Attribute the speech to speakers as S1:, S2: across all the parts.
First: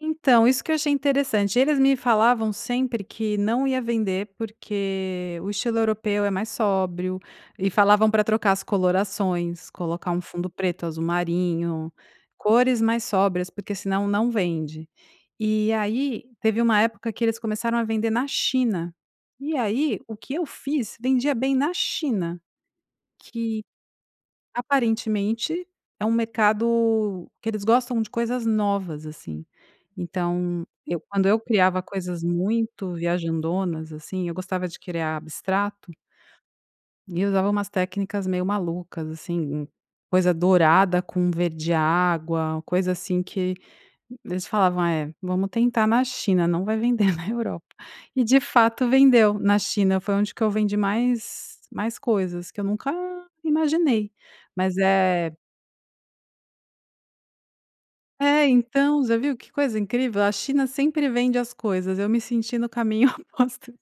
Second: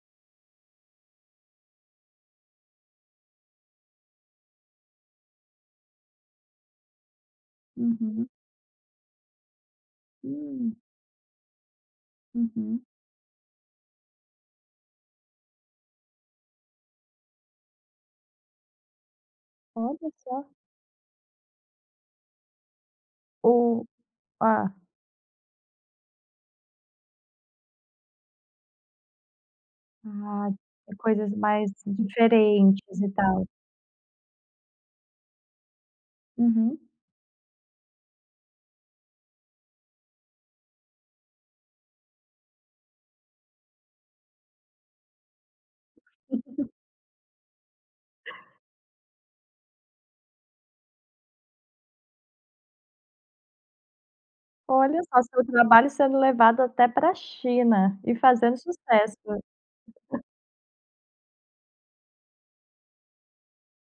S1: Então, isso que eu achei interessante, eles me falavam sempre que não ia vender, porque o estilo europeu é mais sóbrio e falavam pra
S2: Uhum.
S1: trocar as colorações, colocar um fundo
S2: Hum.
S1: preto, azul marinho, cores
S2: Uhum.
S1: mais sóbrias porque senão não vende, e aí teve um época que eles começaram a vender na China. E aí,
S2: Olha
S1: o que
S2: só.
S1: eu fiz vendia bem na China. Que,
S2: Ou Ah.
S1: aparentemente, é um mercado que eles gostam de coisas novas, assim.
S2: Ah,
S1: Então,
S2: é
S1: eu, quando
S2: coisas
S1: eu
S2: mais
S1: criava coisas muito
S2: diferentes e tal.
S1: viajandonas, assim, eu gostava de criar abstrato
S2: Uhum.
S1: e usava umas técnicas meio malucas, assim, hum, coisa dourada com verde água, coisa assim que eles falavam: "É, vamos tentar na China, não vai vender na Europa." E, de fato, vendeu na China. Foi onde que eu vendi mais mais coisas que eu nunca imaginei, mas
S2: Olha só!
S1: é
S2: Seu trabalho sendo levado até pra China e
S1: É,
S2: fazendo
S1: então,
S2: sucesso.
S1: você viu que coisa incrível? A China sempre vende as coisas. Eu me senti no caminho oposto do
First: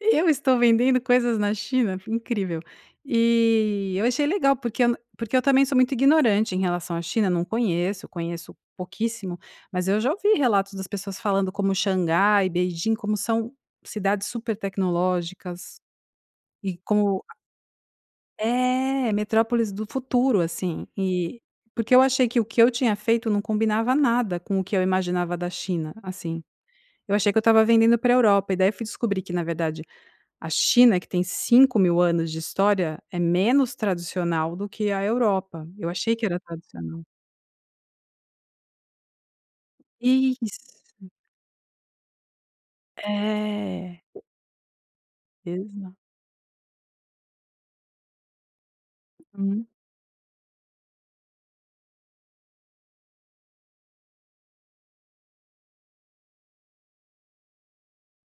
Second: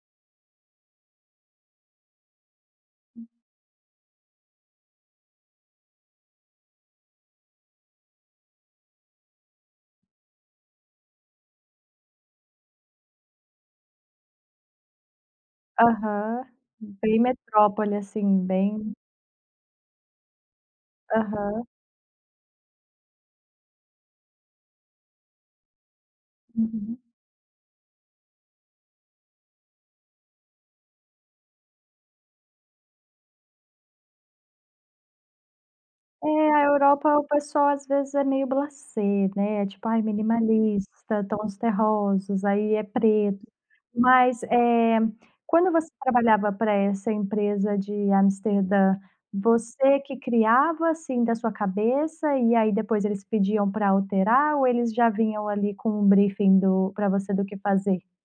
S1: "Eu estou vendendo coisas na China? Incrível." E eu achei legal porque eu n porque eu também sou muito ignorante em relação à China, não conheço, eu conheço pouquíssimo, mas eu já ouvi relatos das pessoas falando como Xangai e Beijing, como são cidades super tecnológicas
S2: Aham,
S1: e
S2: bem
S1: como a
S2: metrópole, assim, bem
S1: É, metrópoles do futuro, assim, e
S2: Aham.
S1: Porque eu achei que o que eu tinha feito não combinava nada com o que eu imaginava da China, assim.
S2: Uhum.
S1: Eu achei que eu estava vendendo para a Europa, e daí fui descobrir que, na verdade, a China, que tem 5.000 anos de história, é menos tradicional do que a Europa. Eu achei que era
S2: É, a
S1: tradicional.
S2: Europa, o pessoal às vezes é meio blasé, né, é tipo: "Ai,
S1: Isso.
S2: minimalista, tons terrosos, aí é preto."
S1: Eh.
S2: Mas, eh, quando você
S1: Exato.
S2: trabalhava para essa empresa de Amsterdã,
S1: Uhum.
S2: você que criava, assim, da sua cabeça e aí depois eles pediam para alterar, ou eles já vinham ali com um briefing do para você do que fazer?